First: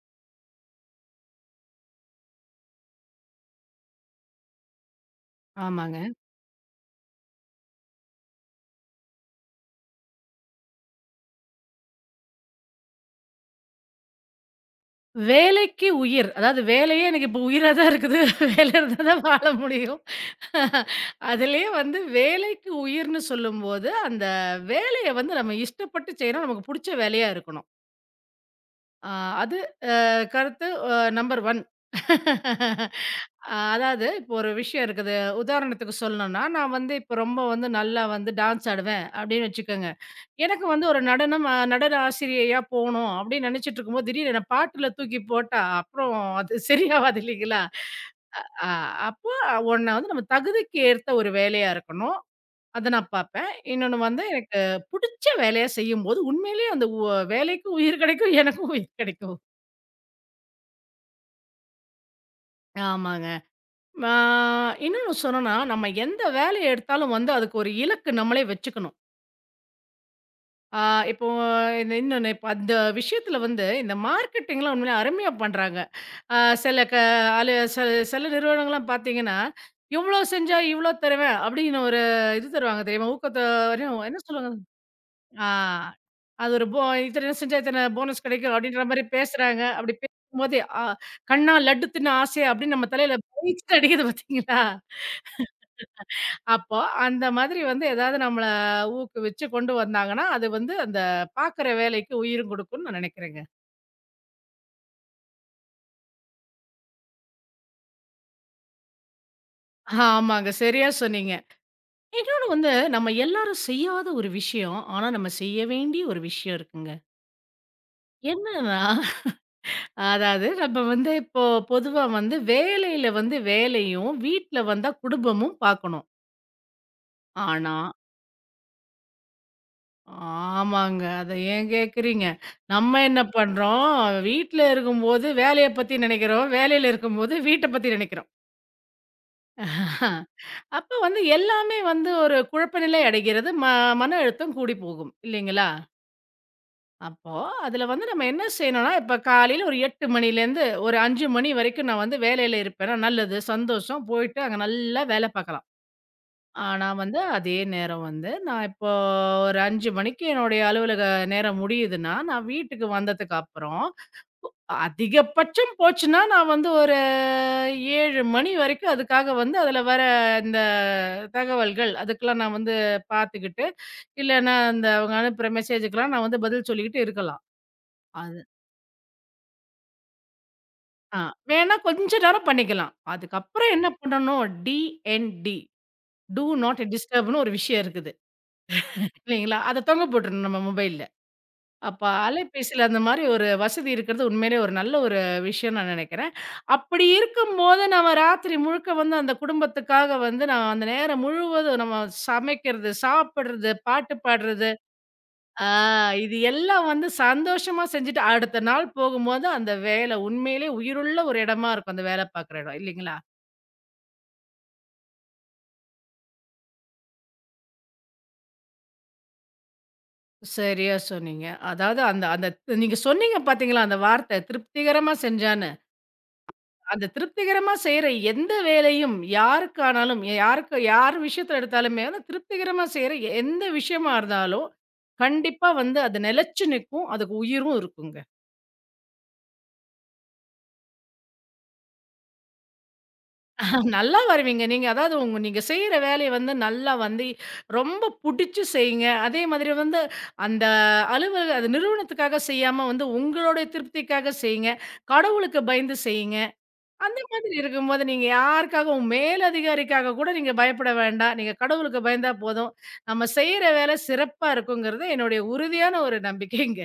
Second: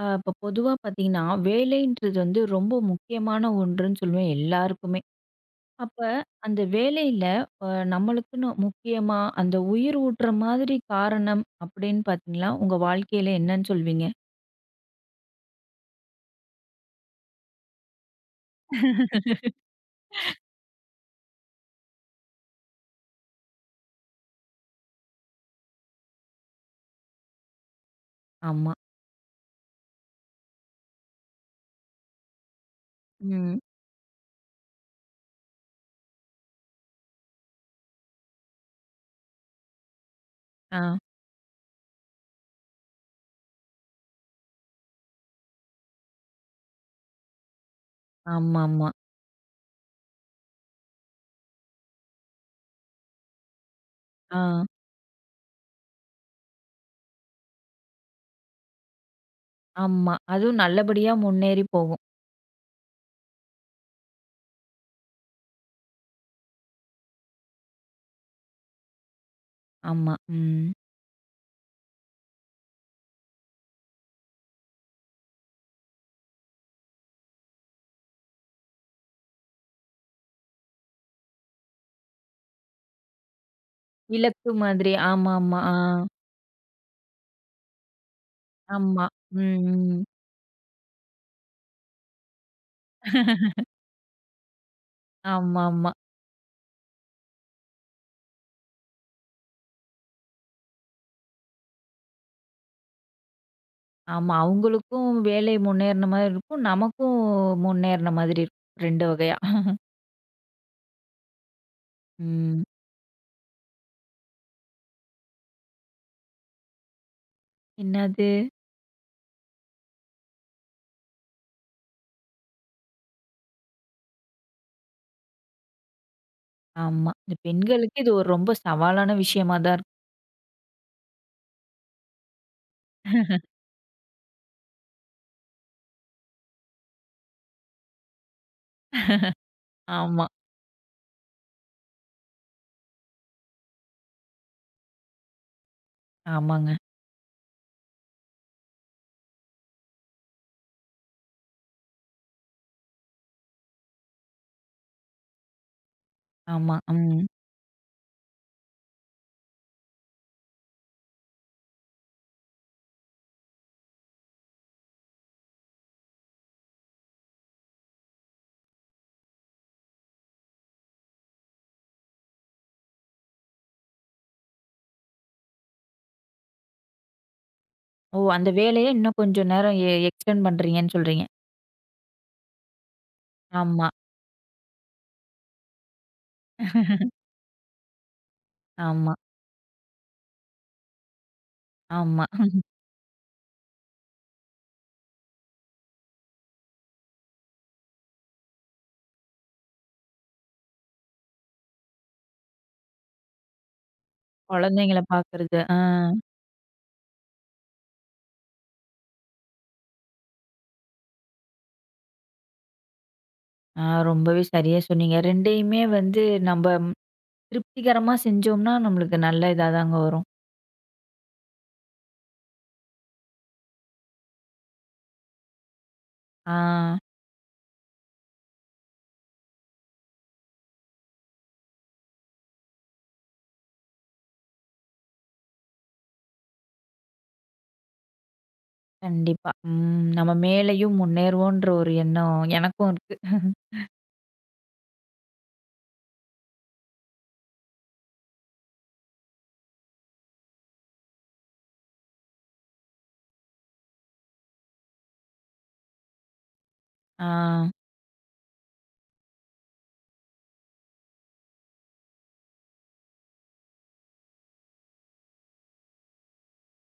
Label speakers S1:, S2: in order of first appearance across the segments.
S1: இப்ப பொதுவா பார்த்தீங்கன்னா, வேலைன்றது வந்து ரொம்ப முக்கியமான ஒன்றுன்னு சொல்லுவேன் எல்லாருக்குமே. அப்ப
S2: ஆமாங்க.
S1: அந்த வேலையில அ நம்மளுக்குன்னு முக்கியமா, அந்த உயிர் ஊட்டுற மாதிரி காரணம் அப்படின்னு பார்த்தீங்கன்னா, உங்க வாழ்க்கையில என்னன்னு சொல்வீங்க?
S2: வேலைக்கு உயிர். அதாவது வேலையே எனக்கு இப்போ உயிரா தான் இருக்குது. வேலை இருந்தா தான் வாழ முடியும். அதிலயே வந்து வேலைக்கு உயிர்ன்னு சொல்லும்போது, அந்த வேலைய வந்து நம்ம இஷ்டப்பட்டு செய்யணும். நமக்கு புடிச்ச வேலையா இருக்கணும்.
S1: ஆமா.
S2: அ அது அ கருத்து நம்பர் 1 அ
S1: ம்.
S2: அதாவது இப்போ ஒரு விஷயம் இருக்குது. உதாரணத்துக்கு சொல்லணும்னா, நான் வந்து இப்போ ரொம்ப வந்து நல்லா வந்து டான்ஸ் ஆடுவேன், அப்படின்னு வச்சுக்கோங்க. எனக்கு
S1: ஆ.
S2: வந்து ஒரு நடனம் நடன ஆசிரியையா போணும் அப்படின்னு நினைச்சிட்டு இருக்கும்போது, திடீர்னு என்ன பாட்டுல தூக்கி போட்டா, அப்புறம் அது சரியாவாது இல்லைங்களா? அ
S1: ஆமாமா.
S2: அப்போ ஒண்ணு வந்து நம்ம தகுதிக்கு ஏத்த ஒரு வேலையா இருக்கணும். அத நான் பார்ப்பேன். இன்னொன்னு வந்து
S1: ஆ.
S2: எனக்கு புடிச்ச வேலையா செய்யும்போது, உண்மையிலேயே அந்த வேலைக்கும் உயிர் கிடைக்கும், எனக்கும் உயிர் கிடைக்கும்.
S1: ஆமா. அதுவும் நல்லபடியா முன்னேறி போகும்.
S2: ஆமாங்க. ஆ இன்னொன்னு சொன்னோம்னா, நம்ம எந்த வேலைய எடுத்தாலும் வந்து அதுக்கு ஒரு இலக்கு நம்மளே வச்சுக்கணும்.
S1: ஆமா. ம்.
S2: ஆ இப்போ இந்த இன்னொன்னு, இப்ப அந்த விஷயத்துல வந்து இந்த மார்க்கெட்டிங்லாம் உண்மையிலே அருமையா பண்றாங்க. ஆ சில க அலு சில சில நிறுவனங்கள்லாம் பார்த்தீங்கன்னா, இவ்ளோ செஞ்சா இவ்ளோ தருவேன் அப்படின்னு ஒரு இது தருவாங்க தெரியுமா? ஊக்கத்த வரையும் என்ன
S1: இலக்கு
S2: சொல்லுவாங்க?
S1: மாதிரி.
S2: ஆ
S1: ஆமாமா. ஆ.
S2: அது ஒரு போ இத்தன செஞ்சா இத்தன போனஸ் கிடைக்கும் அப்படின்ற மாரி
S1: ஆமா. ம்.
S2: பேசுறாங்க. அப்படி
S1: ம்.
S2: பேசும்போதே கண்ணா லட்டு தின்ன ஆசை அப்படின்னு நம்ம தலையில பளீச்சுன்னு அடிக்குது பார்த்தீங்களா?
S1: ஆமாமா.
S2: அப்போ அந்த மாதிரி வந்து ஏதாவது நம்மள ஊக்குவிச்சு கொண்டு வந்தாங்கன்னா, அது வந்து அந்த பார்க்குற வேலைக்கு உயிரும் கொடுக்கும்னு நான் நினைக்கிறேங்க.
S1: ஆமா. அவங்களுக்கும் வேலை முன்னேறின மாதிரி இருக்கும். நமக்கும் முன்னேறின மாதிரி இருக்கும். 2 வகையா.
S2: ஆமாங்க. சரியா சொன்னீங்க. இன்னொன்னு
S1: ம்.
S2: வந்து, நம்ம எல்லாரும் செய்யாத ஒரு விஷயம். ஆனா, நம்ம செய்ய வேண்டிய ஒரு விஷயம் இருக்குங்க.
S1: என்னது?
S2: என்னன்னா, அதாவது நம்ம வந்து இப்போ பொதுவா வந்து வேலையில வந்து வேலையும், வீட்ல வந்தா குடும்பமும் பார்க்கணும்.
S1: ஆமா. இந்த
S2: ஆனா
S1: பெண்களுக்கு இது ஒரு ரொம்ப சவாலான விஷயமா தான் இருக்கும்.
S2: ஆமாங்க. அத ஏன் கேட்குறீங்க? நம்ம என்ன பண்றோம், வீட்ல இருக்கும்போது வேலைய பத்தி நினைக்கிறோம். வேலையில இருக்கும்போது வீட்ட பத்தி நினைக்கிறோம். ஆஹா.
S1: ஆமா.
S2: அப்ப வந்து எல்லாமே வந்து ஒரு குழப்ப நிலை அடைகிறது. மன அழுத்தம் கூடி போகும். இல்லைங்களா?
S1: ஆமாங்க.
S2: அப்போ, அதுல வந்து நம்ம என்ன செய்யணும்னா, இப்ப காலையில ஒரு 8 மணிலேருந்து ஒரு 5 மணி வரைக்கும் நான் வந்து வேலையில இருப்பேன்னா நல்லது, சந்தோஷம். போயிட்டு அங்க நல்லா வேல பார்க்கலாம்.
S1: ஆமா.
S2: ஆனா வந்து
S1: ம்.
S2: அதே நேரம் வந்து, நான் இப்போ ஒரு 5 மணிக்கு என்னுடைய அலுவலக நேரம் முடியுதுன்னா, நான் வீட்டுக்கு வந்ததுக்கு அப்புறம், அதிகபட்சம் போச்சுன்னா நான் வந்து ஒரு 7 மணி வரைக்கும் அதுக்காக வந்து அதுல வர இந்த தகவல்கள், அதுக்கெல்லாம் நான் வந்து பார்த்துக்கிட்டு, இல்லன்னா அந்த அவங்க அனுப்புற மெசேஜுக்கெல்லாம் நான் வந்து பதில் சொல்லிக்கிட்டு இருக்கலாம்.
S1: ஓ!
S2: அது
S1: அந்த வேலைய இன்னும் கொஞ்சம் நேரம் எக்ஸ்டெண்ட் பண்றீங்கன்னு
S2: ஆ
S1: சொல்றீங்க.
S2: வேணா கொஞ்ச நேரம் பண்ணிக்கலாம். அதுக்கப்புறம்
S1: ஆமா.
S2: என்ன பண்ணணும்? டிஎன்டி டூ நாட் டிஸ்டர்ப்ன்னு ஒரு விஷயம் இருக்குது.
S1: ஆமா.
S2: இல்லைங்களா? அத தொங்க போட்டுறணும் நம்ம மொபைல்ல. அப்ப
S1: ஆமா.
S2: அலைபேசியில அந்த மாரி ஒரு வசதி இருக்கிறது உண்மையிலே ஒரு நல்ல ஒரு விஷயம்னு நான் நெனைக்கிறேன். அப்படி இருக்கும்போது நம்ம ராத்திரி முழுக்க வந்து அந்த குடும்பத்துக்காக வந்து நான் அந்த நேரம் முழுவதும் நம்ம சமைக்கிறது, சாப்பிடுறது, பாட்டு பாடுறது,
S1: குழந்தைங்கள பார்க்கறது.
S2: ஆ
S1: ஆ.
S2: இது எல்லாம் வந்து சந்தோஷமா செஞ்சுட்டு அடுத்த நாள் போகும்போது அந்த வேலை உண்மையிலே உயிருள்ள ஒரு இடமா இருக்கும் அந்த வேலை பார்க்குற இடம். இல்லைங்களா?
S1: ஆ ரொம்பவே சரியா சொன்னீங்க. 2யுமே வந்து நம்ப திருப்திகரமா செஞ்சோம்னா, நம்மளுக்கு நல்ல இதா தாங்க வரும்.
S2: சரியா சொன்னீங்க. அதாவது அந்த அந்த நீங்க சொன்னீங்க பார்த்தீங்களா, அந்த வார்த்தை திருப்திகரமா செஞ்சான்னு.
S1: ஆ.
S2: அந்த திருப்திகரமா செய்ற எந்த வேலையும் யாருக்கானாலும், யாருக்கு யார் விஷயத்துல எடுத்தாலுமே, அந்த திருப்திகரமா செய்ற எந்த விஷயமா இருந்தாலும், கண்டிப்பா வந்து அது நிலைச்சு நிக்கும். அதுக்கு உயிரும் இருக்குங்க.
S1: கண்டிப்பா. ம். நம்ம மேலயும் முன்னேறுவோன்ற ஒரு எண்ணம் எனக்கும் இருக்கு.
S2: நல்லா வருவீங்க. நீங்க அதாவது நீங்க செய்ற வேலைய வந்து நல்லா வந்து ரொம்ப புடிச்சு செய்யுங்க. அதே மாதிரி வந்து அந்த அலுவலக அந்த நிறுவனத்துக்காக செய்யாம வந்து உங்களுடைய திருப்திக்காக செய்யுங்க. கடவுளுக்கு பயந்து செய்யுங்க. அந்த
S1: ஆ.
S2: மாதிரி இருக்கும்போது நீங்க யாருக்காகவும் மேலதிகாரிக்காக கூட நீங்க பயப்பட வேண்டாம். நீங்க கடவுளுக்கு பயந்தா போதும். நம்ம செய்ற வேலை சிறப்பா இருக்குங்கிறது என்னுடைய உறுதியான ஒரு நம்பிக்கைங்க.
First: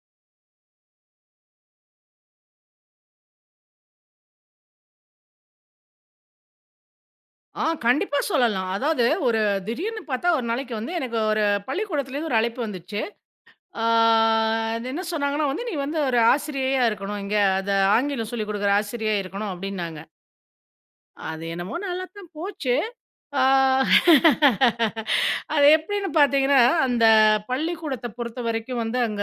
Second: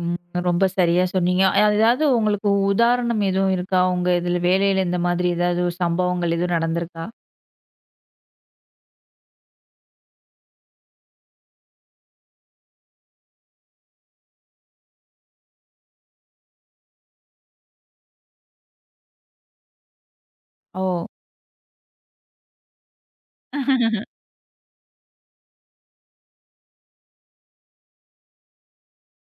S1: ம். ரொம்ப சரியா சொன்னீங்க. அதாவது உங்களுக்கு உதாரணம் எதுவும் இருக்கா? உங்க இதுல வேலையில இந்த மாதிரி ஏதாவது ஒரு சம்பவங்கள் எதுவும் நடந்திருக்கா?
S2: கண்டிப்பா சொல்லலாம். அதாவது திடீர்னு பார்த்தா ஒரு நாளைக்கு வந்து எனக்கு ஒரு பள்ளிக்கூடத்துலேருந்து ஒரு அழைப்பு வந்துச்சு. ஆ அது என்ன சொன்னாங்கன்னா வந்து, "நீ வந்து ஒரு ஆசிரியையா இருக்கணும். இங்க அத ஆங்கிலம் சொல்லிக் குடுக்குற ஆசிரியையா இருக்கணும்" அப்டின்னாங்க.
S1: ஓ!
S2: அது என்னமோ நல்லாத்தான் போச்சு. ஆ அது எப்படின்னு பார்த்தீங்கன்னா, அந்த பள்ளிக்கூடத்த பொறுத்தவரைக்கும் வந்து அங்க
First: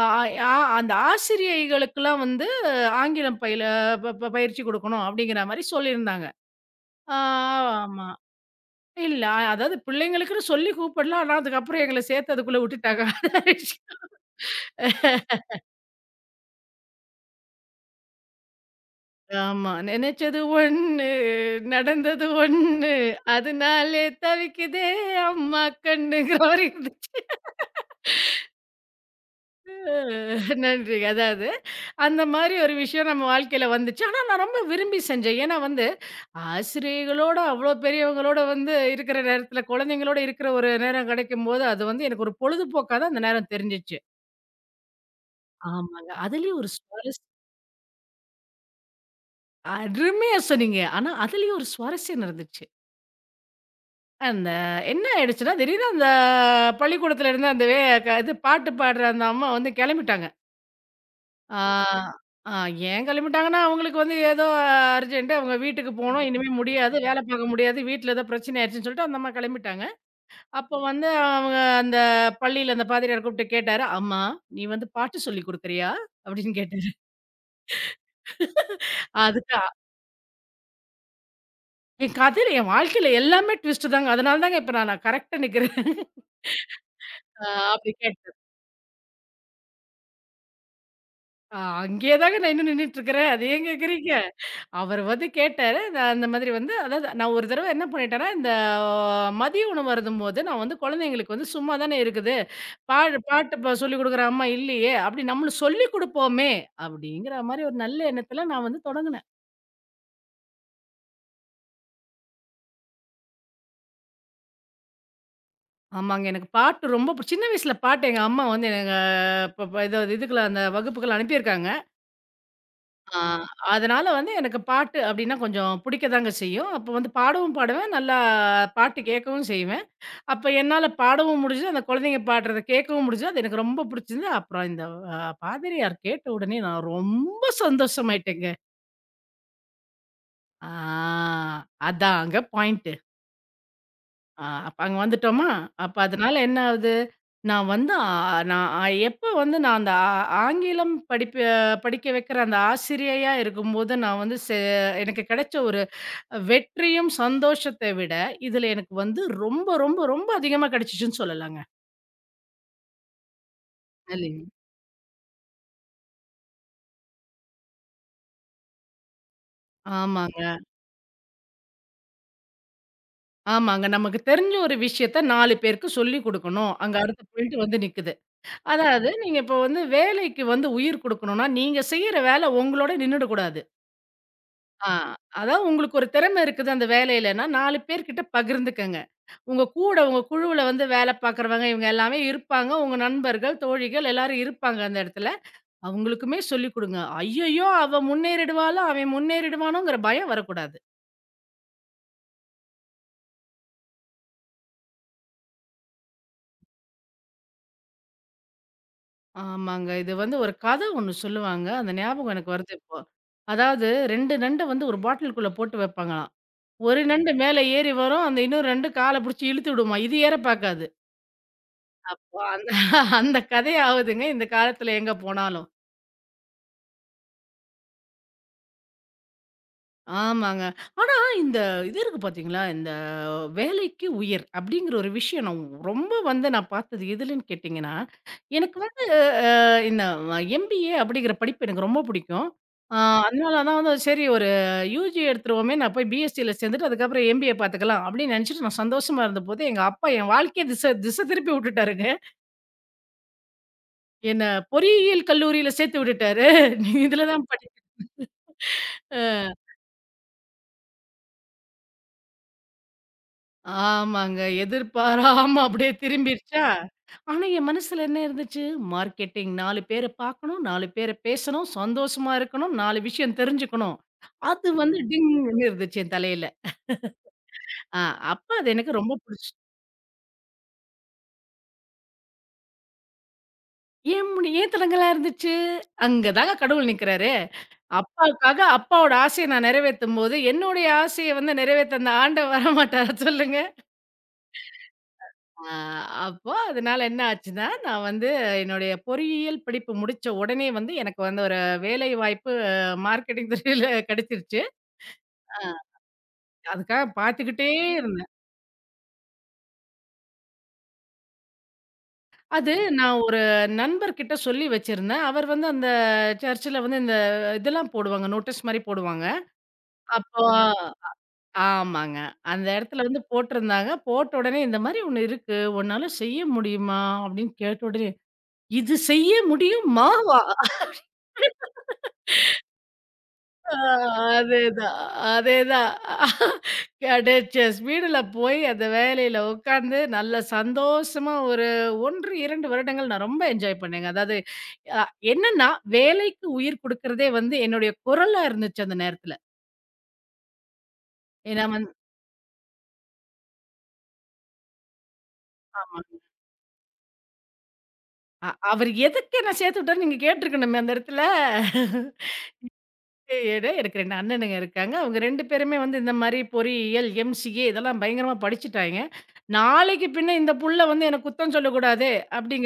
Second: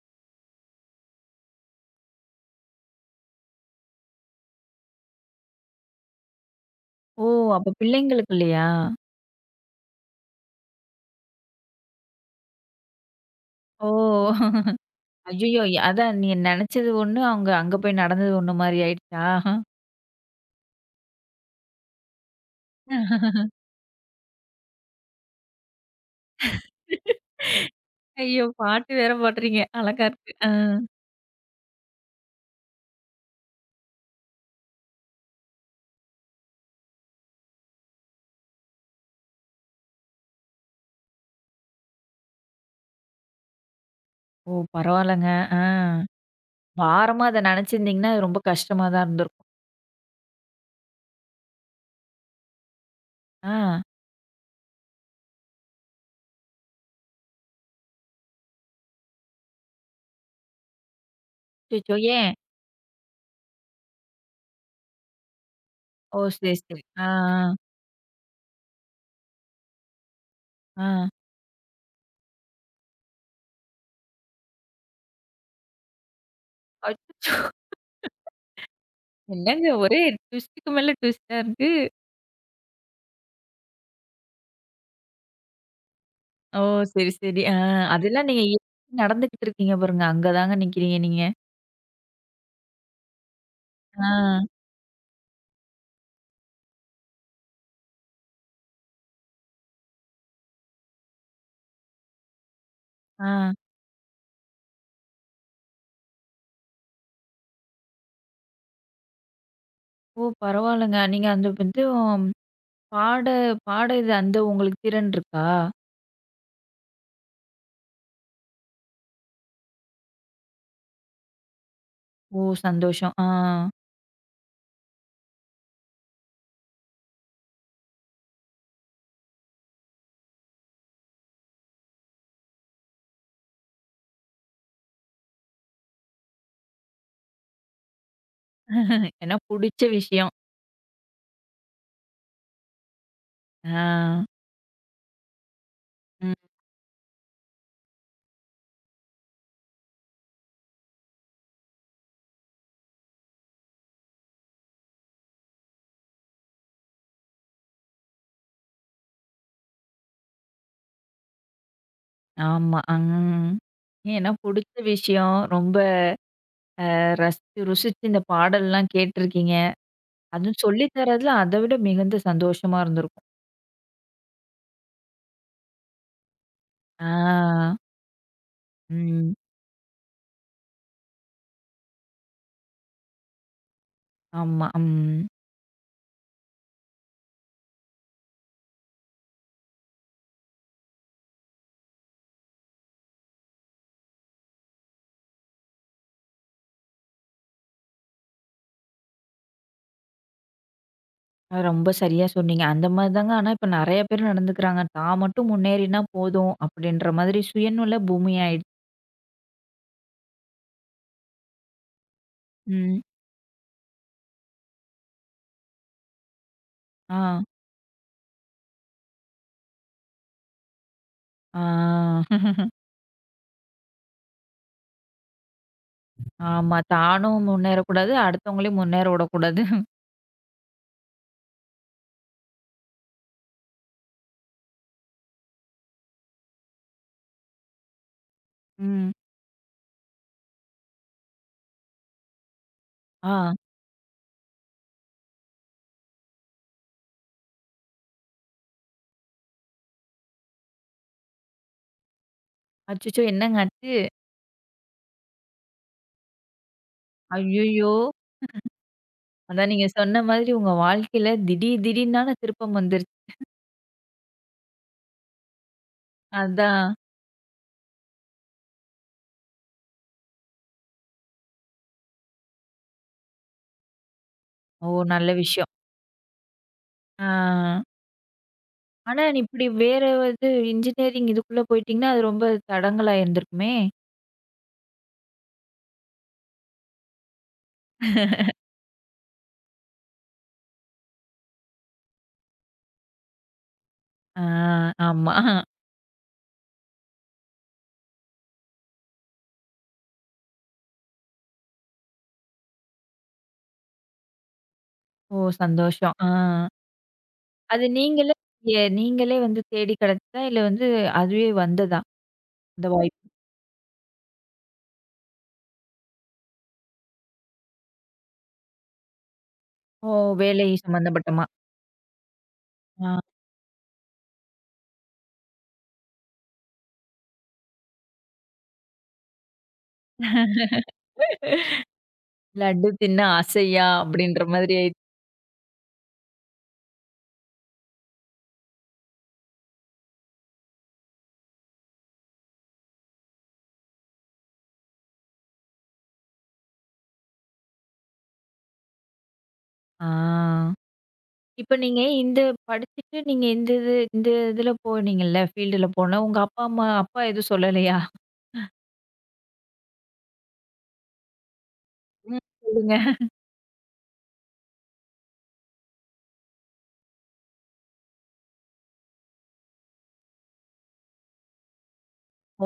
S2: அ ஆ அந்த ஆசிரியைகளுக்கெல்லாம் வந்து ஆங்கிலம் பயில ப ப பயிற்சி குடுக்கணும் அப்படிங்கிற மாரி சொல்லியிருந்தாங்க. ஆ
S1: ஓ! அப்ப
S2: ஆமா.
S1: பிள்ளைங்களுக்கு இல்லையா?
S2: இல்ல அதாவது பிள்ளைங்களுக்குன்னு சொல்லி கூப்பிடலாம். ஆனா அதுக்கப்புறம் எங்கள சேர்த்து அதுக்குள்ள விட்டுட்டாங்க. அதான் விஷயம்.
S1: ஓ! ஐயய்யோ! அதான் நீங்க நெனச்சது ஒண்ணு, அவங்க அங்க போய் நடந்தது ஒண்ணு மாரி ஆயிடுச்சா?
S2: ஆமா. நினைச்சது ஒண்ணு, நடந்தது ஒண்ணு. அதனாலே தவிக்குதே அம்மா கண்ணுங்கிற மாரி இருந்துச்சு.
S1: ஐயோ! பாட்டு வேற பாடுறீங்க. அழகா இருக்கு. ஆ.
S2: நன்றி. அதாவது, அந்த மாரி ஒரு விஷயம் நம்ம வாழ்க்கையில வந்துச்சு. ஆனா, நான் ரொம்ப விரும்பி செஞ்சேன். ஏன்னா வந்து, ஆசிரியைகளோட, அவ்ளோ பெரியவங்களோட வந்து இருக்கிற நேரத்தில, குழந்தைங்களோட இருக்கிற ஒரு நேரம் கிடைக்கும்போது, அது வந்து எனக்கு ஒரு பொழுதுபோக்கா தான் அந்த நேரம் தெரிஞ்சுச்சு.
S1: ஓ! பரவால்லங்க. ஆ.
S2: ஆமாங்க. அதிலயும் ஒரு சுவாரஸ்
S1: பாரமா அத நெனச்சிருந்தீங்கன்னா, அது ரொம்ப கஷ்டமா தான் இருந்திருக்கும்.
S2: அருமையா சொன்னீங்க. ஆனா, அதிலயும் ஒரு சுவாரஸ்யம் நடந்துச்சு.
S1: ஆ.
S2: அந்த என்ன ஆயிடுச்சுன்னா, திடீர்னு அந்த பள்ளிக்கூடத்துல இருந்து அந்த வே க இது பாட்டு பாடுற அந்த அம்மா வந்து கெளம்பிட்டாங்க. ஆ,
S1: அச்சச்சோ! ஏன்?
S2: ஆ ஏன் கெளம்பிட்டாங்கன்னா, அவங்களுக்கு வந்து ஏதோ அர்ஜென்ட்டு அவங்க வீட்டுக்கு
S1: ஓ!
S2: போணும். இனிமே
S1: சரி, சரி.
S2: முடியாது.
S1: ஆ,
S2: வேல பாக்க முடியாது. வீட்ல ஏதோ பிரச்சனை ஆயிருச்சுன்னு சொல்லிட்டு அந்த அம்மா கெளம்பிட்டாங்க. அப்போ
S1: ஆ, ஆ.
S2: வந்து அவங்க அந்த பள்ளியில அந்த பாதிரியார் கூப்ட்டு கேட்டாரு, "அம்மா, நீ வந்து பாட்டு சொல்லிக் குடுக்குறியா?" அப்படின்னு கேட்டாரு.
S1: அச்சச்சோ!
S2: அதுக்கு
S1: என்னங்க
S2: அ-
S1: ஒரே ட்விஸ்ட்டுக்கு மேல ட்விஸ்ட்டா இருக்கு.
S2: என் கதையில என் வாழ்க்கையில எல்லாமே ட்விஸ்ட்டு தாங்க. அதனால தாங்க இப்ப நான் நான் கரெக்ட்டா நிக்கிறேன்.
S1: ஓ! சரி, சரி.
S2: ஆ
S1: ஆ
S2: அப்படி
S1: அதெல்லாம்
S2: கேட்டேன்.
S1: நீங்க எப்படி நடந்துகிட்டு இருக்கீங்க பாருங்க. அங்க தாங்க நிக்கிறீங்க நீங்க.
S2: அங்கேயே தாங்க நான் இன்னும் நின்னுட்டுருக்கிறேன். அது ஏன் கேட்கிறீங்க?
S1: ஆ,
S2: அவரு வந்து கேட்டாரு. நான் அந்த மாதிரி வந்து அதாவது நான் ஒரு தடவ என்ன பண்ணிட்டேன்னா, ஆ, மதிய உணவு அருந்தும்போது நான் வந்து குழந்தைங்களுக்கு வந்து சும்மா தானே இருக்குது.
S1: ஆ.
S2: பாட்டு சொல்லிக் குடுக்குற அம்மா இல்லையே! அப்படி நம்மளும் சொல்லிக் குடுப்போமே! அப்படிங்கிற மாரி ஒரு நல்ல எண்ணத்துல நான் வந்து தொடங்குனேன்.
S1: ஓ! பரவால்லங்க. நீங்க அந்த இதுவும் பாட பாட இது அந்த உங்களுக்கு திறன் இருக்கா?
S2: ஆமாங்க. எனக்கு பாட்டு ரொம்ப சின்ன வயசுல பாட்டு எங்க அம்மா வந்து எங்க ப ப இது இதுக்குலாம் அந்த வகுப்புக்குலாம் அனுப்பியிருக்காங்க.
S1: ஓ! சந்தோஷம்.
S2: ஆ
S1: ஆ.
S2: அதனால வந்து எனக்கு பாட்டு அப்டின்னா கொஞ்சம் பிடிக்கதாங்க செய்யும். அப்போ வந்து பாடவும் பாடுவேன். நல்லா பாட்டு கேட்கவும் செய்வேன். அப்ப என்னால பாடவும் முடிஞ்சது, அந்த குழந்தைங்க பாடுறத கேட்கவும் முடிஞ்சது. அது எனக்கு ரொம்ப பிடிச்சிருந்தது. அப்புறம் இந்த அ பாதிரியார் கேட்ட உடனே நான் ரொம்ப சந்தோஷமாயிட்டேங்க.
S1: ஏன்னா புடிச்ச விஷயம்.
S2: ஆ அதாங்க பாயிண்ட்டு.
S1: ஆ.
S2: அப்ப அங்க வந்துட்டோமா? அப்ப
S1: ம்.
S2: அதனால என்ன ஆகுது? நான் வந்து ஆ நான் ஆ- எப்ப வந்து நான் அந்த ஆ ஆங்கிலம் படிப்பு படிக்க வைக்கிற அந்த ஆசிரியையா இருக்கும்போது, நான் வந்து செ எனக்கு கிடைச்ச ஒரு வெற்றியும், சந்தோஷத்த விட, இதுல எனக்கு வந்து ரொம்ப, ரொம்ப, ரொம்ப அதிகமா கிடைச்சுச்சுன்னு சொல்லலாங்க.
S1: ஆமா. ம். ஏன்னா
S2: நல்லது.
S1: புடிச்ச விஷயம். ரொம்ப ரசிச்சு ருசிச்சு இந்த பாடல்லாம் கேட்டுருக்கீங்க.
S2: ஆமாங்க,
S1: அதுவும் சொல்லி தரதுல அத விட மிகுந்த சந்தோஷமா இருந்திருக்கும்.
S2: ஆமாங்க. நமக்கு தெரிஞ்ச ஒரு விஷயத்த 4 பேருக்கு சொல்லிக் குடுக்கணும். அங்க
S1: ஆ.
S2: அடுத்த பாயிண்ட் வந்து நிக்குது. அதாவது
S1: ம்.
S2: நீங்க இப்போ வந்து வேலைக்கு வந்து உயிர் குடுக்கணும்னா, நீங்க செய்ற வேலை உங்களோட நின்னுடக்கூடாது.
S1: ஆமா.
S2: ஆ
S1: ம்.
S2: அதான் உங்களுக்கு ஒரு திறமை இருக்குது அந்த வேலையிலன்னா, 4 பேர்கிட்ட பகிர்ந்துக்கங்க. உங்க குழுவுல வந்து வேலை பாக்குறவங்க, இவங்க எல்லாமே இருப்பாங்க. உங்க நண்பர்கள், தோழிகள் எல்லாரும் இருப்பாங்க அந்த இடத்துல. அவங்களுக்குமே சொல்லிக் குடுங்க. ஐயய்யோ! அவ முன்னேறிடுவாளா? அவன் முன்னேறிடுவானோங்கிற பயம் வரக்கூடாது.
S1: அது ரொம்ப சரியா சொன்னீங்க. அந்த மாதிரி தாங்க ஆனா இப்ப நெறைய பேர் நடந்துக்கிறாங்க. தான் மட்டும் முன்னேறினா போதும் அப்படின்ற மாதிரி சுயநல பூமி ஆயிடுச்சு.
S2: ஆமாங்க. இது வந்து ஒரு கத ஒண்ணு சொல்லுவாங்க. அந்த ஞாபகம் எனக்கு வருது இப்போ.
S1: ம்.
S2: அதாவது 2 நண்ட வந்து ஒரு பாட்டிலுக்குள்ள போட்டு வைப்பாங்களாம். ஒரு நண்டு
S1: ஆ.
S2: மேல ஏறி வரும். அந்த இன்னொரு நண்டு கால புடிச்சு இழுத்து விடுமாம். இது ஏற பாக்காது.
S1: ஆ.
S2: அப்போ அந்த அந்த கதை ஆவுதுங்க இந்த காலத்துல எங்க போனாலும்.
S1: ஆமா. தானும் முன்னேறக்கூடாது, அடுத்தவங்களையும் முன்னேற விடக்கூடாது.
S2: ஆமாங்க. ஆனா, இந்த இது இருக்கு பார்த்தீங்களா? இந்த வேலைக்கு உயர் அப்படிங்கிற ஒரு விஷயம் நான் ரொம்ப வந்து நான் பார்த்தது எதுலன்னு கேட்டீங்கன்னா, எனக்கு வந்து
S1: ம்.
S2: அ இந்த எம்பிஏ அப்படிங்கிற படிப்பு எனக்கு ரொம்ப பிடிக்கும். ஆ
S1: ஆ.
S2: அதனால தான் வந்து சரி ஒரு யுஜி எடுத்துருவோமே, நான் போய் பிஎஸ்சில சேர்ந்துட்டு அதுக்கப்புறம் எம்பிஏ பார்த்துக்கலாம் அப்படின்னு நினைச்சுட்டு நான் சந்தோஷமா இருந்தபோது, எங்க அப்பா என் வாழ்க்கைய திசை திசை திருப்பி விட்டுட்டாருங்க.
S1: அச்சச்சோ! என்னங்க ஆச்சு?
S2: என்ன பொறியியல் கல்லூரியில சேர்த்து விட்டுட்டாரு. நீ இதுல தான் படி
S1: ஐய்யயோ!
S2: அ.
S1: அதான் நீங்க சொன்ன மாதிரி உங்க வாழ்க்கையில திடீர் திடீர்னான திருப்பம் வந்துருச்சு.
S2: ஆமாங்க. எதிர்பாராம அப்படியே திரும்பிருச்சா?
S1: அதான்.
S2: ஆனா என் மனசுல என்ன இருந்துச்சு? மார்க்கெட்டிங் 4 பேர பார்க்கணும், 4 பேர பேசணும், சந்தோஷமா இருக்கணும், 4 விஷயம் தெரிஞ்சுக்கணும். அது
S1: ஓ!
S2: வந்து
S1: நல்ல
S2: டிங்ன்னு
S1: விஷயம்.
S2: இருந்துச்சு என் தலையில.
S1: ஆ.
S2: ஆ அப்ப அது எனக்கு ரொம்ப
S1: ஆனா, நீ
S2: புடிச்சு
S1: இப்படி வேற இது இன்ஜினியரிங் இதுக்குள்ள போயிட்டீங்கன்னா, அது ரொம்ப தடங்கலா இருந்திருக்குமே?
S2: ஏன் தலங்கலா இருந்துச்சு? அங்க தாங்க கடவுள் நிக்கிறாரு. அப்பாவுக்காக அப்பாவோட ஆசைய நான் நிறைவேத்தும்போது, என்னுடைய ஆசைய வந்து நிறைவேத்த அந்த ஆண்டவன் வரமாட்டாரா சொல்லுங்க?
S1: ஆ, ஆமா.
S2: ஆ அப்போ அதனால என்ன ஆச்சுன்னா, நான் வந்து என்னுடைய பொறியியல் படிப்பு முடிச்ச உடனே வந்து எனக்கு வந்து ஒரு வேலை வாய்ப்பு மார்க்கெட்டிங் துறையில கிடைச்சிருச்சு.
S1: ஓ!
S2: ஆ.
S1: சந்தோஷம். ஆ.
S2: அதுக்காக பார்த்துக்கிட்டே
S1: அது
S2: இருந்தேன்.
S1: நீங்களே எ நீங்களே வந்து தேடி கிடைச்சதா? இல்ல வந்து அதுவே வந்ததா? இந்த
S2: நான்
S1: வாய்ப்பு.
S2: ஒரு நண்பர்கிட்ட சொல்லி வச்சிருந்தேன். அவர் வந்து அந்த சர்ச்சில வந்து இதெல்லாம் போடுவாங்க. நோட்டீஸ் மாரி போடுவாங்க.
S1: ஓ!
S2: அப்போ
S1: வேலை சம்மந்தப்பட்டமா?
S2: ஆமாங்க. அந்த இடத்துல
S1: ஆ.
S2: வந்து போட்டிருந்தாங்க. போட்ட உடனே இந்த மாரி ஒண்ணு இருக்கு. உன்னால செய்ய முடியுமா? அப்படின்னு கேட்ட உடனே, இது செய்ய முடியுமாவா?
S1: லட்டு தின்ன
S2: ஆ
S1: ஆசையா? அப்படின்ற மாதிரி
S2: அதேதான்,
S1: ஆயிடுச்சு.
S2: அதேதான். கிடைச்ச ஸ்பீடுல போய் அந்த வேலையில உட்கார்ந்து, நல்ல சந்தோஷமா ஒரு 1, 2 வருடங்கள் நான் ரொம்ப என்ஜாய் பண்ணேங்க. அதாவது அ என்னன்னா, வேலைக்கு உயிர் குடுக்குறதே வந்து என்னுடைய குரலா இருந்துச்சு அந்த நேரத்துல.
S1: ஆ.
S2: ஏன்னா
S1: இப்ப
S2: வந்து
S1: நீங்க இந்த படிச்சுட்டு நீங்க இந்த இது இந்த இதுல போனீங்கல்ல, ஃபீல்டுல
S2: ஆமா.
S1: போன உங்க அப்பா, அம்மா அப்பா எதுவும் சொல்லலையா?
S2: அவரு எதுக்கு என்ன சேர்த்து விட்டாருன்னு நீங்க கேட்டுருக்கணுமே அந்த இடத்துல.
S1: ம். சொல்லுங்க.
S2: ஏன்னா, எனக்கு 2 அண்ணனுங்க இருக்காங்க. அவங்க 2 பேருமே வந்து இந்த மாரி பொறியியல், எம்சிஏ இதெல்லாம் பயங்கரமா படிச்சுட்டாய்ங்க. நாளைக்கு பின்ன இந்த புள்ள வந்து என்ன குத்தம் சொல்லக்கூடாதே!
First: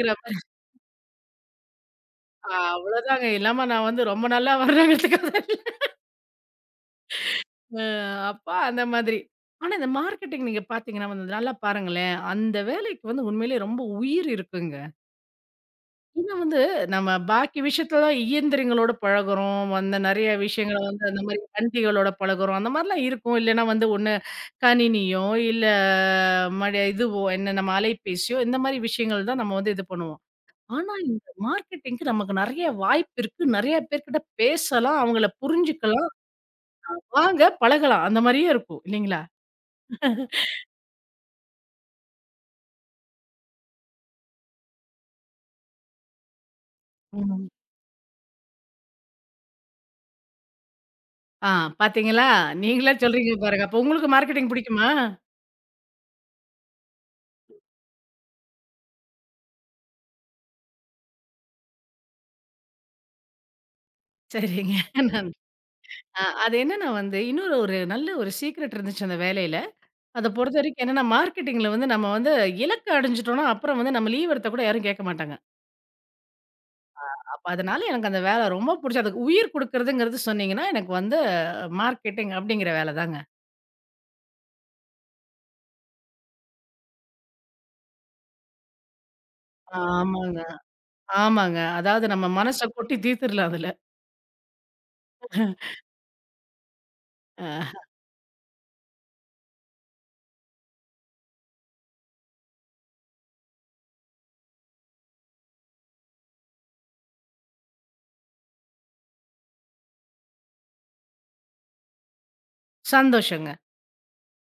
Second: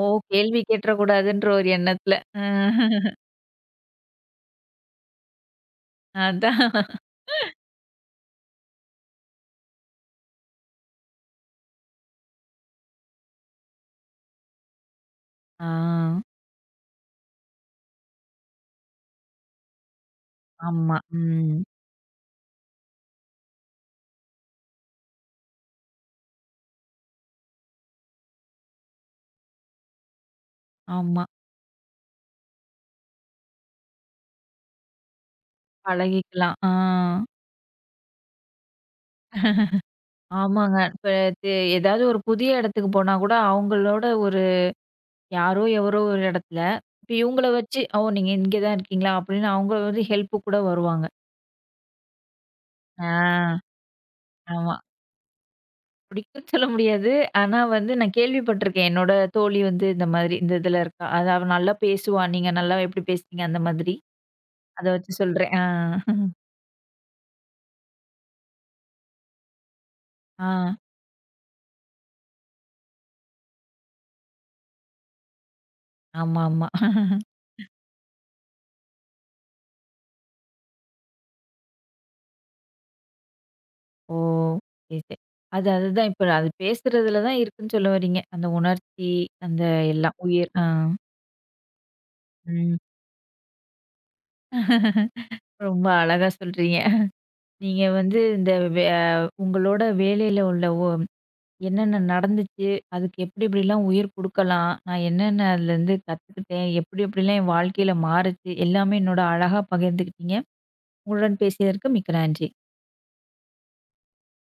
S1: ஓ!
S2: மாரி
S1: கேள்வி கேட்றக்கூடாதுன்ற ஒரு எண்ணத்துல. அ
S2: அவ்வளோதாங்க. இல்லாம நான் வந்து ரொம்ப நல்லா வர்றேங்கிறதுக்காக
S1: அதான்.
S2: அ அப்ப அந்த மாதிரி. ஆனா இந்த மார்க்கெட்டிங் நீங்க பார்த்தீங்கன்னா வந்து நல்லா பாருங்களேன். அந்த வேலைக்கு வந்து உண்மையிலேயே ரொம்ப உயிர் இருக்குங்க.
S1: ஆ.
S2: ஏன்னா வந்து, நம்ம பாக்கி விஷயத்துலலாம் இயந்திரங்களோட பழகுறோம். வந்து நெறைய விஷயங்கள
S1: ஆமா.
S2: வந்து அந்த மாரி
S1: ம்.
S2: வண்டிகளோட பழகுறோம். அந்த மாரிலாம் இருக்கும். இல்லன்னா வந்து ஒண்ணு கணினியோ, இல்ல மடி இதுவோ என்ன நம்ம அலைபேசியோ, இந்த மாரி விஷயங்கள் தான் நம்ம வந்து இது பண்ணுவோம். ஆனா
S1: ஆமா.
S2: இந்த மார்க்கெட்டிங்க்கு நமக்கு நெறைய வாய்ப்பு இருக்கு. நெறைய பேர்கிட்ட பேசலாம். அவங்கள புரிஞ்சுக்கலாம்.
S1: பழகிக்கலாம். ஆ.
S2: வாங்க பழகலாம். அந்த மாரியே இருக்கும். இல்லைங்களா?
S1: ஆமாங்க. இப்ப தெ ஏதாவது ஒரு புதிய இடத்துக்கு போனா கூட அவங்களோட ஒரு யாரோ எவரோ ஒரு இடத்துல, இப்ப இவங்கள
S2: ம்.
S1: வச்சு, "ஓ! நீங்க இங்க தான் இருக்கீங்களா?" அப்படின்னு அவங்க வந்து ஹெல்ப்பு கூட வருவாங்க.
S2: ஆ பாத்தீங்களா? நீங்களா
S1: ஆ.
S2: சொல்றீங்க பாருங்க. அப்போ உங்களுக்கு மார்க்கெட்டிங்
S1: ஆமா.
S2: பிடிக்குமா?
S1: பிடிக்கும்னு சொல்ல முடியாது. ஆனா வந்து நான் கேள்விப்பட்டுருக்கேன். என்னோட தோழி வந்து இந்த மாதிரி இந்த இதுல இருக்கா. அது அவ நல்லா பேசுவா. நீங்க நல்லா எப்படி பேசுனீங்க? அந்த மாதிரி.
S2: சரிங்க.
S1: அத வச்சு சொல்றேன். ஆ.
S2: அது என்னன்னா வந்து, இன்னொரு ஒரு நல்ல ஒரு சீக்ரெட் இருந்துச்சு அந்த வேலையில. அத
S1: ஆ.
S2: பொறுத்தவரைக்கும் என்னன்னா, மார்க்கெட்டிங்ல வந்து நம்ம வந்து இலக்க அடைஞ்சுட்டோம்னா, அப்புறம் வந்து நம்ம லீவ் எடுத்தா கூட யாரும் கேட்க மாட்டாங்க.
S1: ஆமாமா.
S2: அப்ப அதனால எனக்கு அந்த வேலை ரொம்ப புடிச்சு, அதுக்கு உயிர் குடுக்குறதுங்கிறது சொன்னீங்கன்னா, எனக்கு வந்து மார்க்கெட்டிங் அப்படிங்கிற வேலை தாங்க.
S1: ஓ! சரி, சரி. அது அதுதான் இப்ப அது பேசுறதுல தான் இருக்குன்னு சொல்ல வர்றீங்க. அந்த உணர்ச்சி, அந்த எல்லாம்
S2: ஆமாங்க,
S1: உயிர். ஆ.
S2: ஆமாங்க. அதாவது நம்ம மனச
S1: ம்.
S2: கொட்டி தீர்த்துரலாம் அதுல.
S1: ரொம்ப அழகா சொல்றீங்க.
S2: அ
S1: நீங்க வந்து இந்த வே உங்களோட வேலையில உள்ள என்னென்ன நடந்துச்சு? அதுக்கு எப்படி எப்படிலாம் உயிர் குடுக்கலாம்? நான் என்னென்ன அதுலேருந்து கத்துக்கிட்டேன்? எப்படி எப்படிலாம் என் வாழ்க்கையில மாறுச்சு? எல்லாமே என்னோட அழகா பகிர்ந்துக்கிட்டீங்க. உங்களுடன் பேசியதற்கு மிக்க நன்றி.
S2: சந்தோஷங்க.